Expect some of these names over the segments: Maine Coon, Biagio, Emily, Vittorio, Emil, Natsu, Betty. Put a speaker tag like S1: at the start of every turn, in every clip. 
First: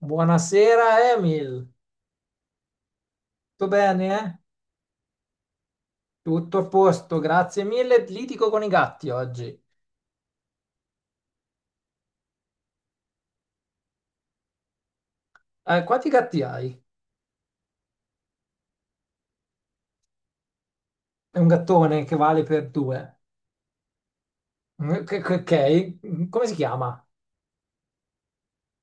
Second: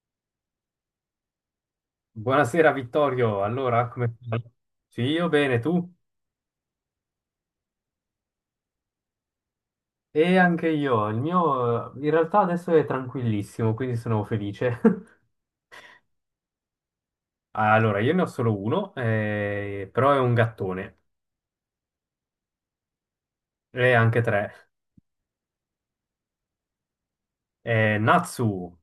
S1: Buonasera Emil,
S2: Buonasera Vittorio,
S1: tutto
S2: allora
S1: bene,
S2: come
S1: eh?
S2: stai? Sì, io bene, tu?
S1: Tutto a posto, grazie mille. Litigo con i gatti oggi.
S2: E anche io, il mio in realtà adesso è tranquillissimo, quindi sono felice.
S1: Quanti gatti hai?
S2: Allora, io ne ho solo uno, però è un gattone,
S1: È un gattone che vale per due.
S2: e anche tre.
S1: Ok. Come si chiama?
S2: È Natsu,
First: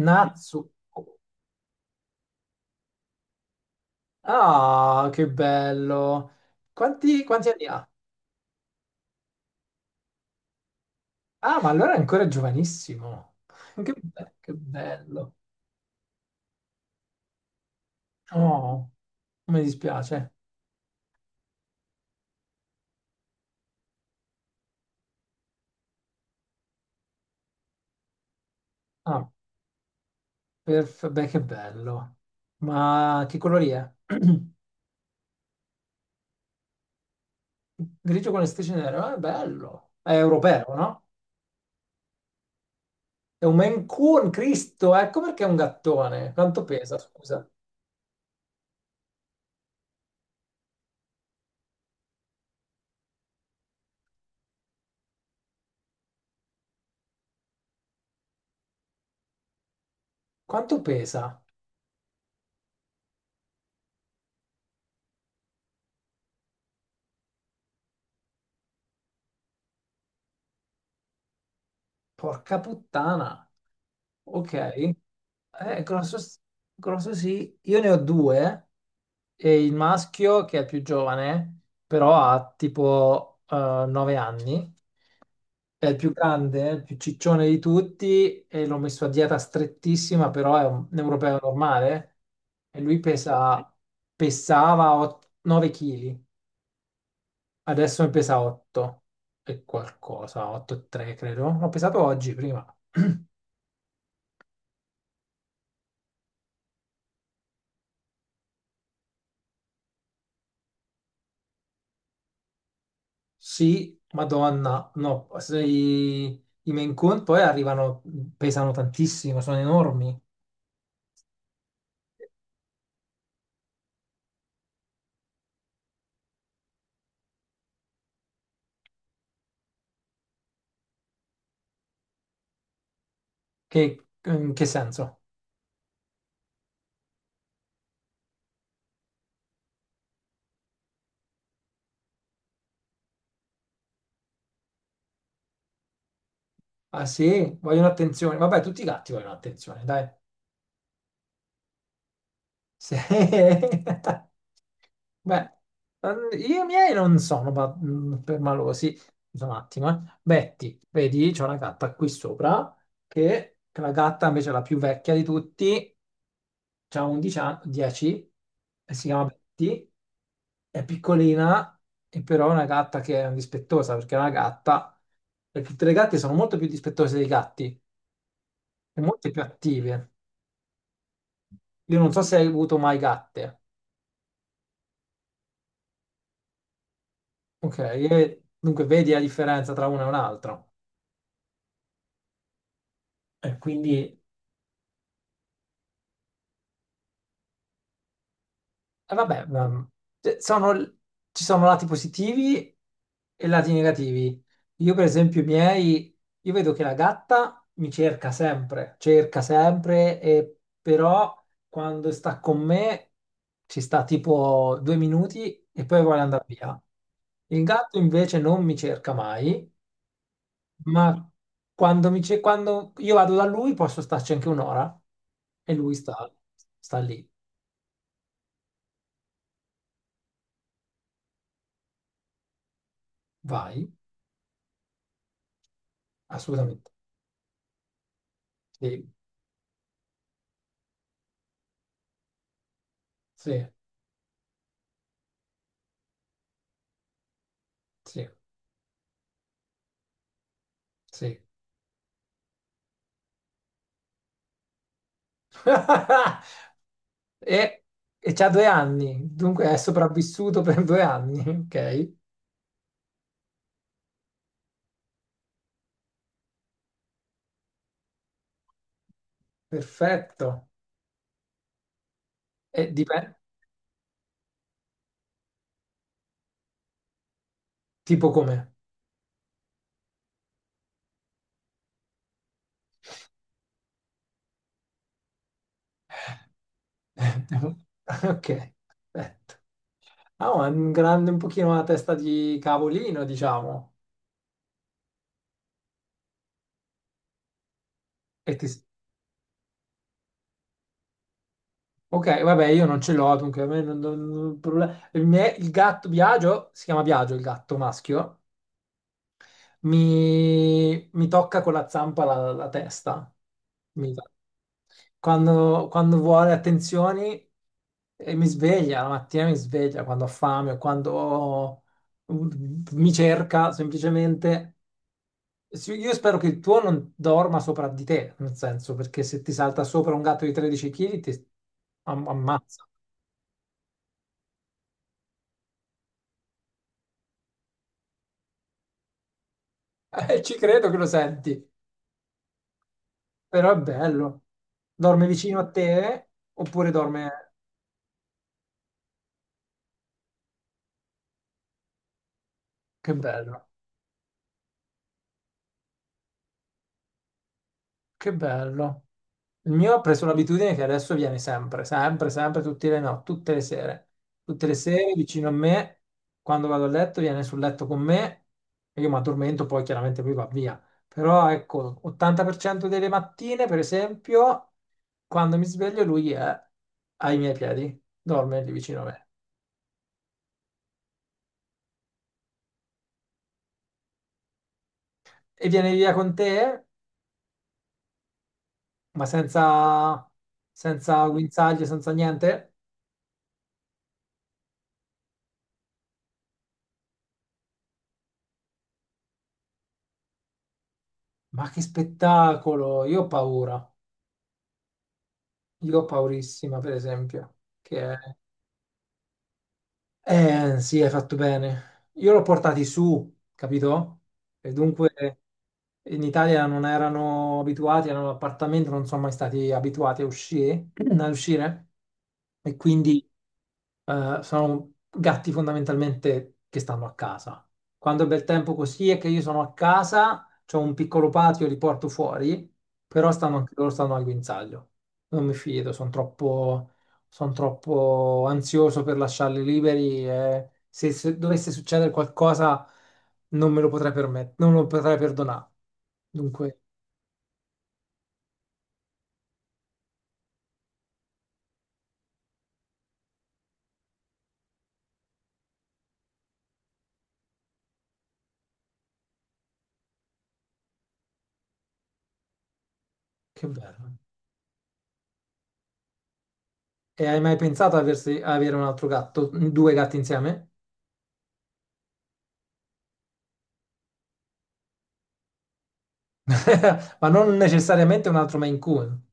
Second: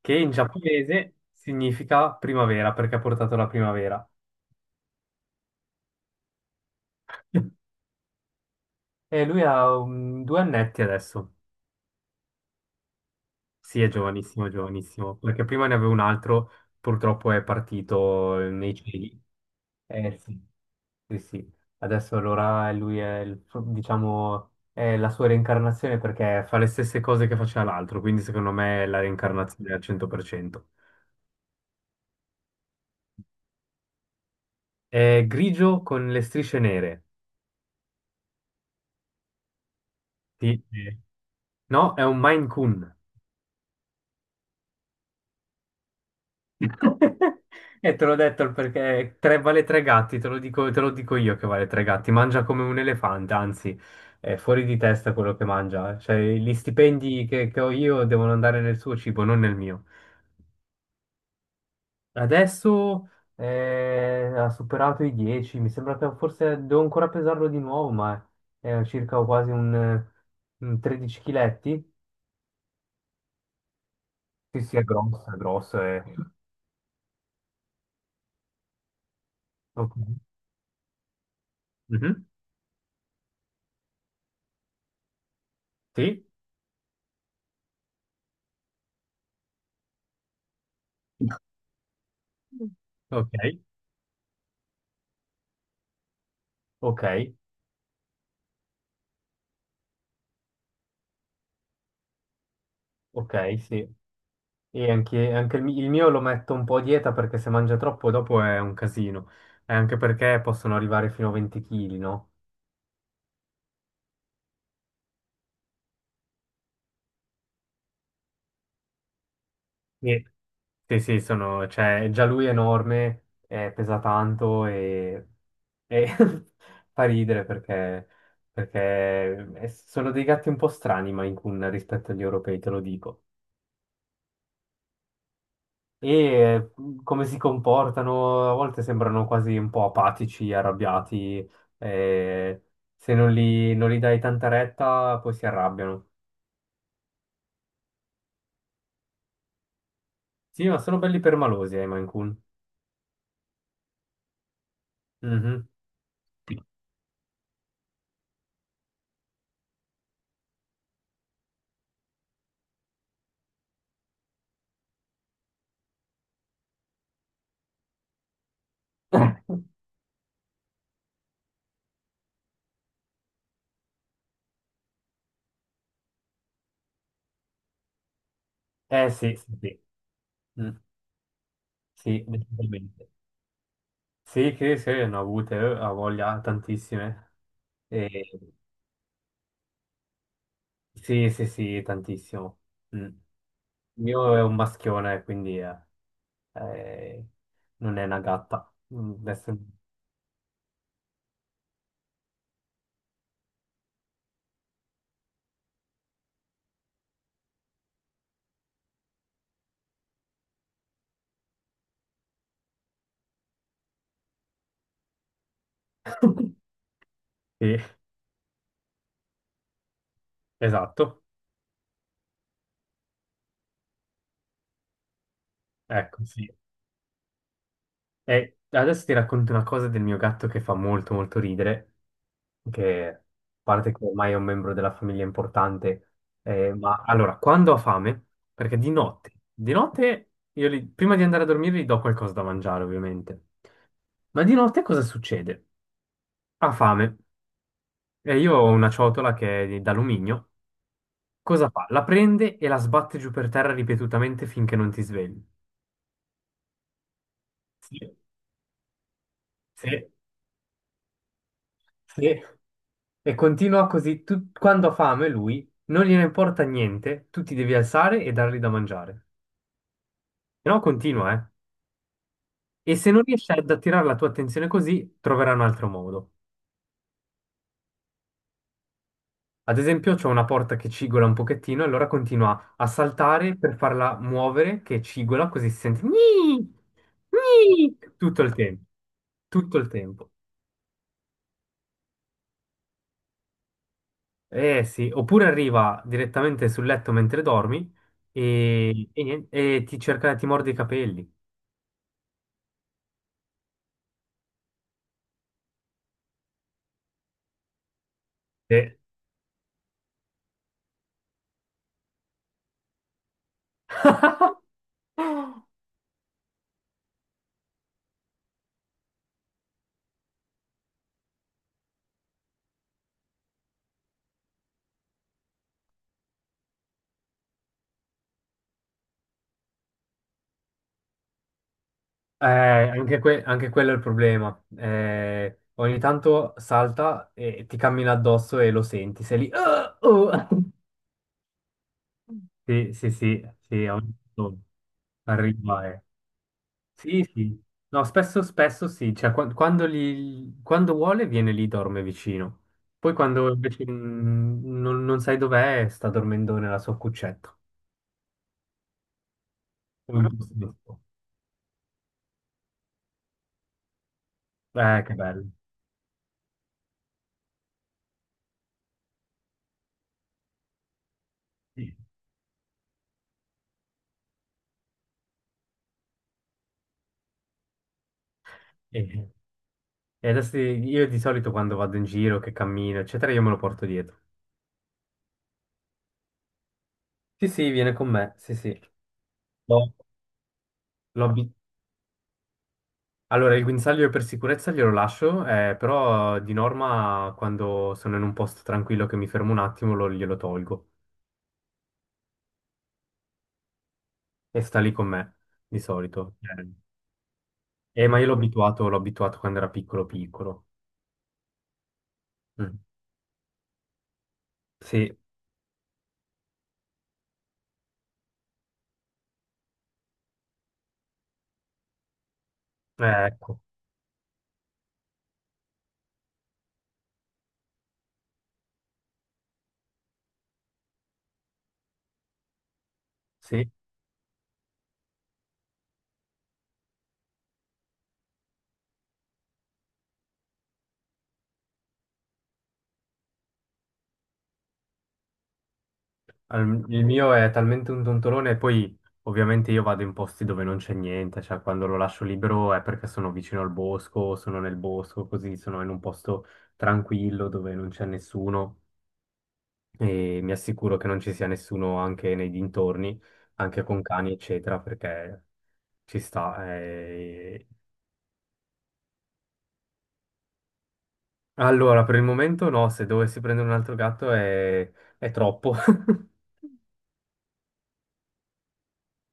S2: che in giapponese significa primavera, perché ha portato la primavera.
S1: Ah, che bello. Quanti anni ha?
S2: E lui ha due annetti adesso.
S1: Ah, ma allora è ancora giovanissimo.
S2: Sì, è giovanissimo,
S1: Che
S2: giovanissimo,
S1: bello.
S2: perché prima ne avevo un altro, purtroppo è partito nei
S1: Oh,
S2: cieli.
S1: mi
S2: Eh
S1: dispiace.
S2: sì. Sì, sì, adesso allora lui è, diciamo, è la sua reincarnazione perché fa le stesse cose che faceva l'altro, quindi secondo me è la
S1: Ah,
S2: reincarnazione al 100%.
S1: Beh, che bello. Ma che colori è?
S2: È grigio con le strisce nere.
S1: Grigio con le strisce nere, ma è bello. È
S2: Sì,
S1: europeo,
S2: sì.
S1: no?
S2: No, è un Maine Coon.
S1: È un Maine Coon, Cristo, ecco perché è un gattone. Quanto pesa, scusa?
S2: E te l'ho detto perché vale tre gatti, te lo dico io che vale tre gatti. Mangia come un elefante, anzi, è fuori di testa quello che mangia. Cioè, gli stipendi che ho io devono andare nel suo cibo, non nel mio.
S1: Quanto pesa?
S2: Adesso ha superato i 10, mi sembra che forse devo ancora pesarlo di nuovo, ma è circa quasi un 13 chiletti.
S1: Porca puttana. Ok,
S2: Sì, sì, è grosso, è grosso. È...
S1: grosso, grosso sì. Io ne ho due e il
S2: Ok.
S1: maschio che è più giovane, però
S2: Mhm.
S1: ha tipo 9 anni, è il più
S2: Sì,
S1: grande, il più ciccione di tutti e l'ho messo a dieta strettissima, però è un europeo normale e lui
S2: ok,
S1: pesa, pesava 9 chili,
S2: ok,
S1: adesso ne pesa 8 e qualcosa, 8,3 credo. L'ho pesato oggi prima.
S2: ok, sì. E anche, anche il mio lo metto un po' a dieta perché se mangia troppo dopo è un casino. E anche perché possono arrivare fino a 20 kg, no?
S1: Sì, Madonna. No, se i, i Maine Coon poi arrivano, pesano tantissimo, sono enormi.
S2: Sì, sì, sono, cioè, già lui è enorme, pesa tanto e fa ridere perché, sono dei gatti un po' strani, Maine Coon, rispetto agli europei, te lo dico.
S1: Che, in che senso?
S2: Come si comportano, a volte sembrano quasi un po' apatici, arrabbiati, eh, se non li dai tanta retta poi si arrabbiano.
S1: Ah sì, vogliono attenzione. Vabbè, tutti i gatti vogliono attenzione, dai.
S2: Sì, ma sono belli permalosi, i Maine Coon.
S1: Sì. Beh,
S2: Mhm.
S1: io i miei non sono permalosi. Scusa un attimo, eh. Betty, vedi, c'è una gatta qui sopra, che la gatta invece è la più vecchia di tutti, ha 11 anni, 10, e si chiama Betty, è piccolina, e però è una gatta che è dispettosa, perché è una gatta, e tutte le gatte sono molto più dispettose dei gatti, e
S2: Eh
S1: molto
S2: sì,
S1: più
S2: sì, sì.
S1: attive.
S2: Mm,
S1: Io non so
S2: sì,
S1: se hai avuto mai
S2: decisamente.
S1: gatte.
S2: Sì, che sì, ne ho avute, ho voglia, tantissime.
S1: Ok,
S2: E-
S1: e dunque vedi la differenza tra una e un'altra.
S2: Sì, sì, sì, tantissimo. Mm.
S1: E
S2: Il
S1: quindi,
S2: mio è un maschione, quindi eh, non è una gatta. Mm,
S1: e vabbè,
S2: adesso...
S1: cioè, ci sono lati positivi e lati negativi. Io, per esempio, i miei, io vedo che la gatta mi cerca sempre, e però quando sta con me ci sta tipo due minuti e poi vuole andare via. Il
S2: Sì,
S1: gatto invece non mi cerca mai.
S2: esatto.
S1: Ma quando io vado da lui posso starci anche un'ora e lui
S2: Ecco,
S1: sta,
S2: sì.
S1: sta lì.
S2: E adesso ti racconto una cosa del mio gatto che fa molto, molto ridere. Che a
S1: Vai,
S2: parte che ormai è un membro della famiglia importante,
S1: assolutamente.
S2: ma allora, quando ho fame, perché
S1: Sì,
S2: di notte io prima di andare a dormire gli do qualcosa da mangiare, ovviamente.
S1: sì,
S2: Ma di notte cosa succede? Ha fame
S1: sì,
S2: e io ho una ciotola che è d'alluminio.
S1: sì.
S2: Cosa fa? La prende e la sbatte giù per terra ripetutamente finché non ti svegli.
S1: E,
S2: Sì,
S1: e c'ha due anni, dunque è
S2: sì,
S1: sopravvissuto per due anni. Ok,
S2: sì. E continua così, quando ha fame lui, non gliene importa niente, tu ti devi alzare e dargli da mangiare.
S1: perfetto.
S2: Se no continua, eh.
S1: E
S2: E se non
S1: dipende,
S2: riesci ad attirare la tua attenzione così, troverai un altro modo.
S1: tipo come?
S2: Ad esempio, c'è una porta che cigola un pochettino, e allora continua a saltare per farla muovere, che cigola, così si sente "Gni! Gni!" tutto
S1: Ok,
S2: il tempo,
S1: perfetto.
S2: tutto il tempo.
S1: Ah, ma è un grande, un pochino una testa di cavolino, diciamo.
S2: Eh sì, oppure arriva direttamente sul letto mentre dormi
S1: E ti,
S2: e niente, e ti cerca, ti morde i capelli.
S1: ok, vabbè, io non ce l'ho, dunque a me problema. Il gatto Biagio, si chiama Biagio il gatto maschio,
S2: Eh,
S1: mi tocca con la zampa la testa. Mi- Quando vuole attenzioni e mi sveglia, la mattina mi sveglia quando ho fame o mi cerca semplicemente. Sì, io spero che il tuo non dorma sopra di te, nel senso, perché se ti salta sopra un gatto di 13 chili ti ammazza.
S2: Anche, anche quello è il problema. Ogni tanto salta e ti cammina addosso e lo senti. Sei lì. "Ah, oh".
S1: Ci credo che lo senti,
S2: Sì, sì, sì,
S1: però è
S2: sì, ogni
S1: bello.
S2: tanto
S1: Dorme vicino a
S2: arriva, eh.
S1: te oppure
S2: Sì,
S1: dorme...
S2: sì. No, spesso, spesso sì. Cioè, quando vuole viene lì, dorme vicino. Poi
S1: Che
S2: quando
S1: bello,
S2: invece non sai dov'è, sta dormendo nella sua cuccetta.
S1: che bello. Il mio ha preso
S2: Un
S1: l'abitudine che
S2: giusto.
S1: adesso viene sempre, sempre, sempre, tutte le no, tutte le sere. Tutte le sere
S2: Che
S1: vicino a
S2: bello.
S1: me, quando vado a letto, viene sul letto con me e io mi addormento, poi chiaramente lui va via. Però
S2: Sì.
S1: ecco, 80% delle mattine, per esempio, quando mi sveglio lui è ai miei piedi, dorme lì vicino a me.
S2: Eh. E adesso io di solito quando vado in giro, che cammino, eccetera, io me lo porto dietro.
S1: E viene via con te?
S2: Sì, sì, viene con me, sì, sì.
S1: Ma
S2: No. L'ho
S1: senza
S2: abi-
S1: guinzaglie, senza niente?
S2: Allora, il guinzaglio per sicurezza glielo lascio, però di norma quando sono in un posto tranquillo che mi fermo un attimo glielo tolgo
S1: Ma che spettacolo! Io ho paura.
S2: e sta lì con me, di
S1: Io ho
S2: solito.
S1: paurissima, per esempio. Che è...
S2: Ma io l'ho abituato quando era piccolo, piccolo.
S1: Sì, hai fatto bene. Io l'ho
S2: Mm.
S1: portati su, capito? E
S2: Sì,
S1: dunque in Italia non erano abituati, erano all'appartamento, non sono mai stati abituati a uscire, a uscire. E quindi
S2: ecco,
S1: sono gatti fondamentalmente che stanno a casa. Quando è bel tempo così è che io sono a casa, c'ho un piccolo patio, li porto fuori, però stanno
S2: sì.
S1: anche loro stanno al guinzaglio. Non mi fido, sono troppo, son troppo ansioso per lasciarli liberi e se, se dovesse succedere qualcosa non me lo potrei permettere, non lo potrei perdonare. Dunque,
S2: Il mio è talmente un tontolone, e poi ovviamente io vado in posti dove non c'è niente, cioè quando lo lascio libero è perché sono vicino al bosco, sono nel bosco, così sono in un posto tranquillo dove non c'è nessuno e mi assicuro che non ci sia nessuno anche nei dintorni,
S1: che
S2: anche con
S1: bello.
S2: cani, eccetera, perché ci sta,
S1: E hai mai
S2: eh.
S1: pensato a avere un altro gatto, due gatti insieme?
S2: Allora, per il momento no, se dovessi prendere un altro gatto è troppo.
S1: Ma non necessariamente un altro Maine Coon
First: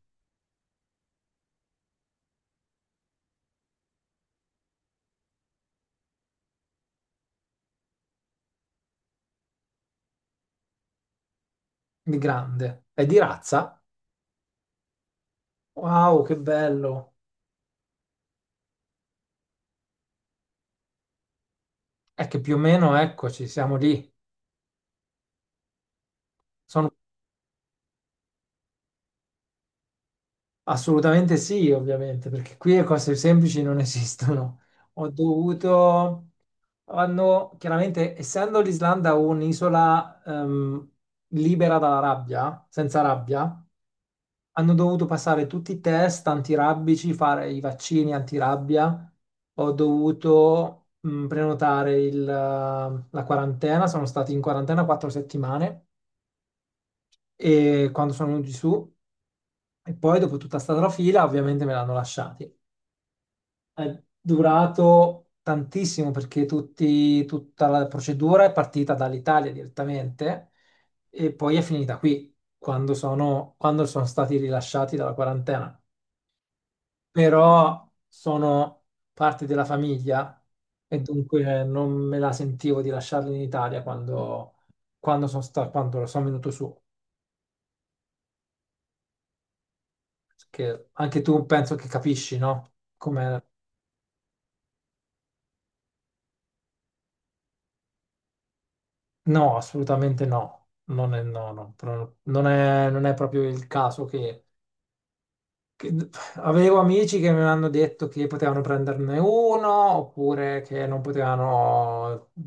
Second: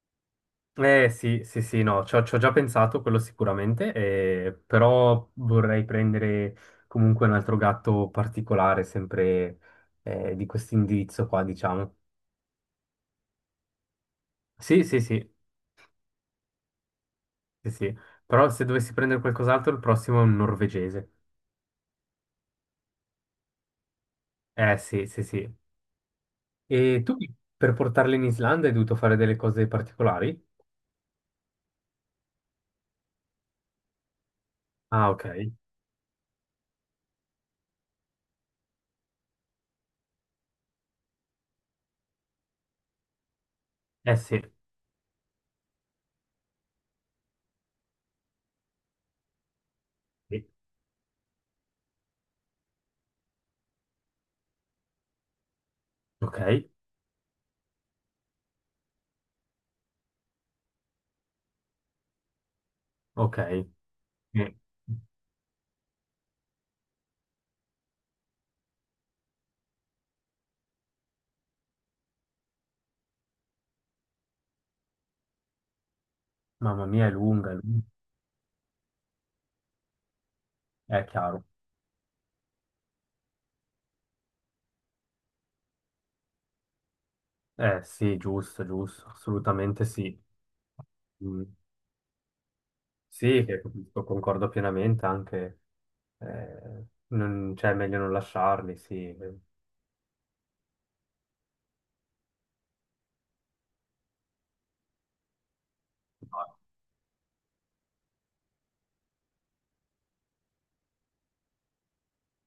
S2: Eh sì, sì, sì, no, ci ho già pensato, quello sicuramente, però vorrei prendere comunque un altro gatto particolare, sempre di questo indirizzo qua, diciamo.
S1: di grande. È di razza?
S2: Sì, sì, sì,
S1: Wow, che bello!
S2: sì, sì, però se dovessi prendere qualcos'altro, il prossimo è un norvegese.
S1: È che più o meno, eccoci, siamo lì.
S2: Eh sì, sì, sì.
S1: Sono
S2: E tu per portarli in Islanda hai dovuto fare delle cose particolari?
S1: assolutamente sì, ovviamente, perché qui le cose semplici non esistono. Ho
S2: Ah, ok.
S1: dovuto... Hanno, chiaramente, essendo l'Islanda un'isola libera dalla rabbia, senza rabbia,
S2: Eh sì,
S1: hanno dovuto passare tutti i test antirabbici, fare i vaccini antirabbia. Ho
S2: sì.
S1: dovuto prenotare la quarantena, sono stati in quarantena 4 settimane
S2: Ok,
S1: e quando sono venuti su, e poi dopo tutta sta trafila, ovviamente me l'hanno lasciati.
S2: ok.
S1: È durato tantissimo perché tutta la procedura è partita dall'Italia direttamente e poi è finita qui quando sono stati rilasciati dalla quarantena.
S2: Mamma mia, è lunga, è lunga.
S1: Però sono parte della famiglia e
S2: È chiaro.
S1: dunque non me la sentivo di lasciarli in Italia quando sono venuto su.
S2: Eh sì, giusto, giusto, assolutamente sì.
S1: Perché anche
S2: Mm,
S1: tu penso che capisci, no?
S2: sì,
S1: Come...
S2: che lo concordo pienamente, anche non, cioè, è meglio non lasciarli, sì. No,
S1: No, assolutamente no. Non è, non è proprio il caso che. Avevo amici che mi hanno detto che potevano prenderne uno oppure che non potevano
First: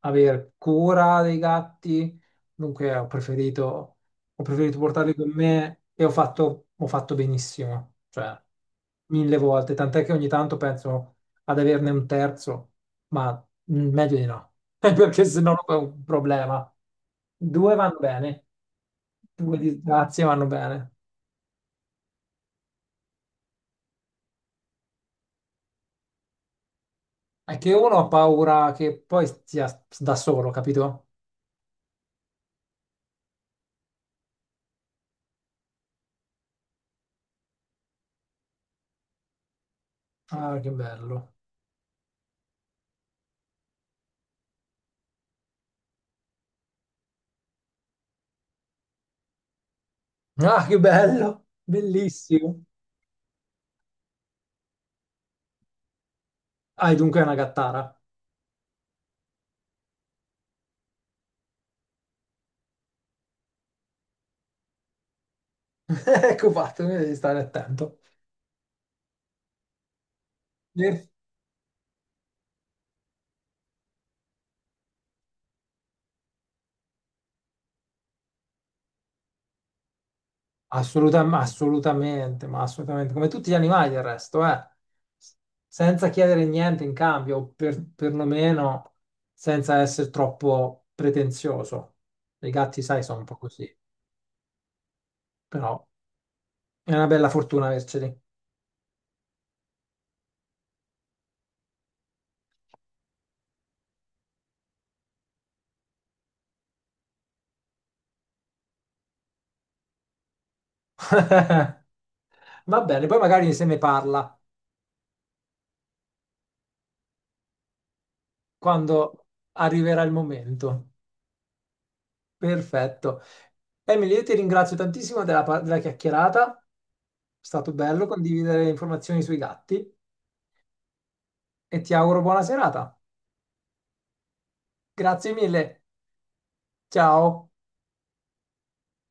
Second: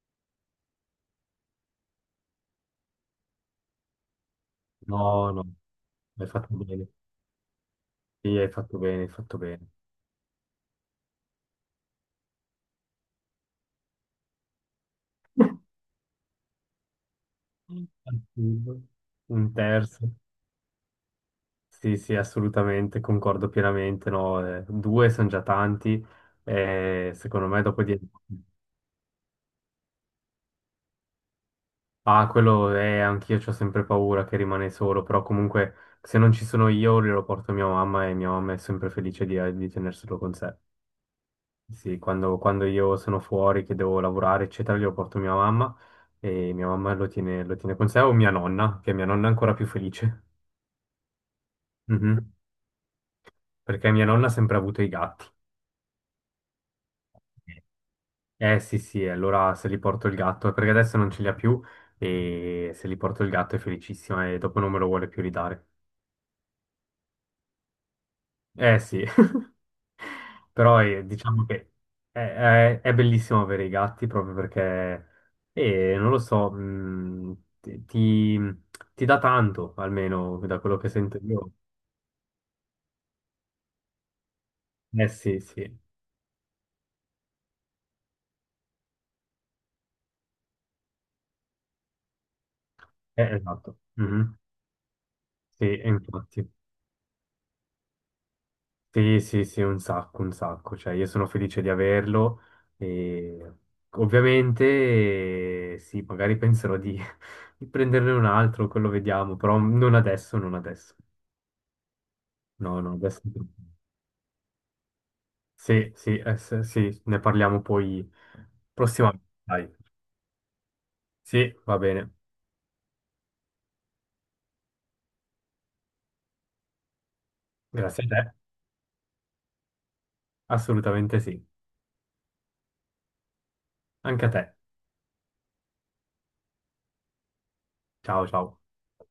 S1: avere cura dei gatti, dunque ho preferito portarli con
S2: no, no,
S1: me e
S2: hai fatto bene.
S1: ho fatto benissimo,
S2: Sì,
S1: cioè
S2: hai fatto bene, hai
S1: mille
S2: fatto bene.
S1: volte, tant'è che ogni tanto penso ad averne un terzo, ma meglio di no, perché se no è un problema. Due vanno bene,
S2: Mm. Un
S1: due
S2: terzo.
S1: disgrazie vanno bene.
S2: Sì, sì, assolutamente, concordo pienamente, no, due sono già tanti, secondo
S1: È
S2: me
S1: che
S2: dopo
S1: uno
S2: di...
S1: ha paura che poi sia da solo, capito?
S2: Ah, quello è, anch'io ho sempre paura che rimane solo, però comunque se non ci sono io glielo porto a mia mamma e mia mamma è sempre felice di tenerselo con sé.
S1: Ah, che bello.
S2: Sì, quando io sono fuori, che devo lavorare, eccetera, glielo porto a mia mamma e mia mamma lo tiene con sé o mia nonna, che mia nonna è ancora più felice.
S1: Ah, che bello.
S2: Mhm.
S1: Bellissimo.
S2: Perché mia nonna ha sempre avuto i gatti.
S1: Ah, e dunque è una gattara.
S2: Eh sì, sì, allora se li porto il gatto, perché adesso non ce li ha più e se li porto il gatto è felicissima e dopo non me lo vuole più ridare.
S1: Ecco fatto, quindi devi stare attento.
S2: Eh sì. Però
S1: Sì.
S2: diciamo che è, è bellissimo avere i gatti proprio perché, non lo so, ti dà tanto, almeno da quello che sento
S1: Ma
S2: io.
S1: assolutamente, ma assolutamente. Come tutti gli animali del resto, eh.
S2: Eh sì, sì,
S1: Senza chiedere niente in cambio, perlomeno senza essere troppo pretenzioso. I gatti, sai, sono un po' così.
S2: esatto. Mhm. Sì,
S1: Però
S2: e infatti.
S1: è una bella fortuna averceli.
S2: Sì, sì, sì, un sacco, un sacco. Cioè, io sono felice di averlo e ovviamente sì, magari penserò di prenderne un altro, quello vediamo, però non adesso, non adesso.
S1: Va
S2: No, no,
S1: bene, poi
S2: adesso, no.
S1: magari se ne parla
S2: Sì, sì, sì, ne parliamo poi
S1: quando
S2: prossimamente. Dai.
S1: arriverà il momento.
S2: Sì, va bene.
S1: Perfetto. Emily, io ti ringrazio tantissimo della chiacchierata. È stato
S2: Grazie
S1: bello
S2: a te.
S1: condividere informazioni sui gatti
S2: Assolutamente sì.
S1: e ti auguro buona serata.
S2: Anche a te.
S1: Grazie mille. Ciao.
S2: Ciao, ciao.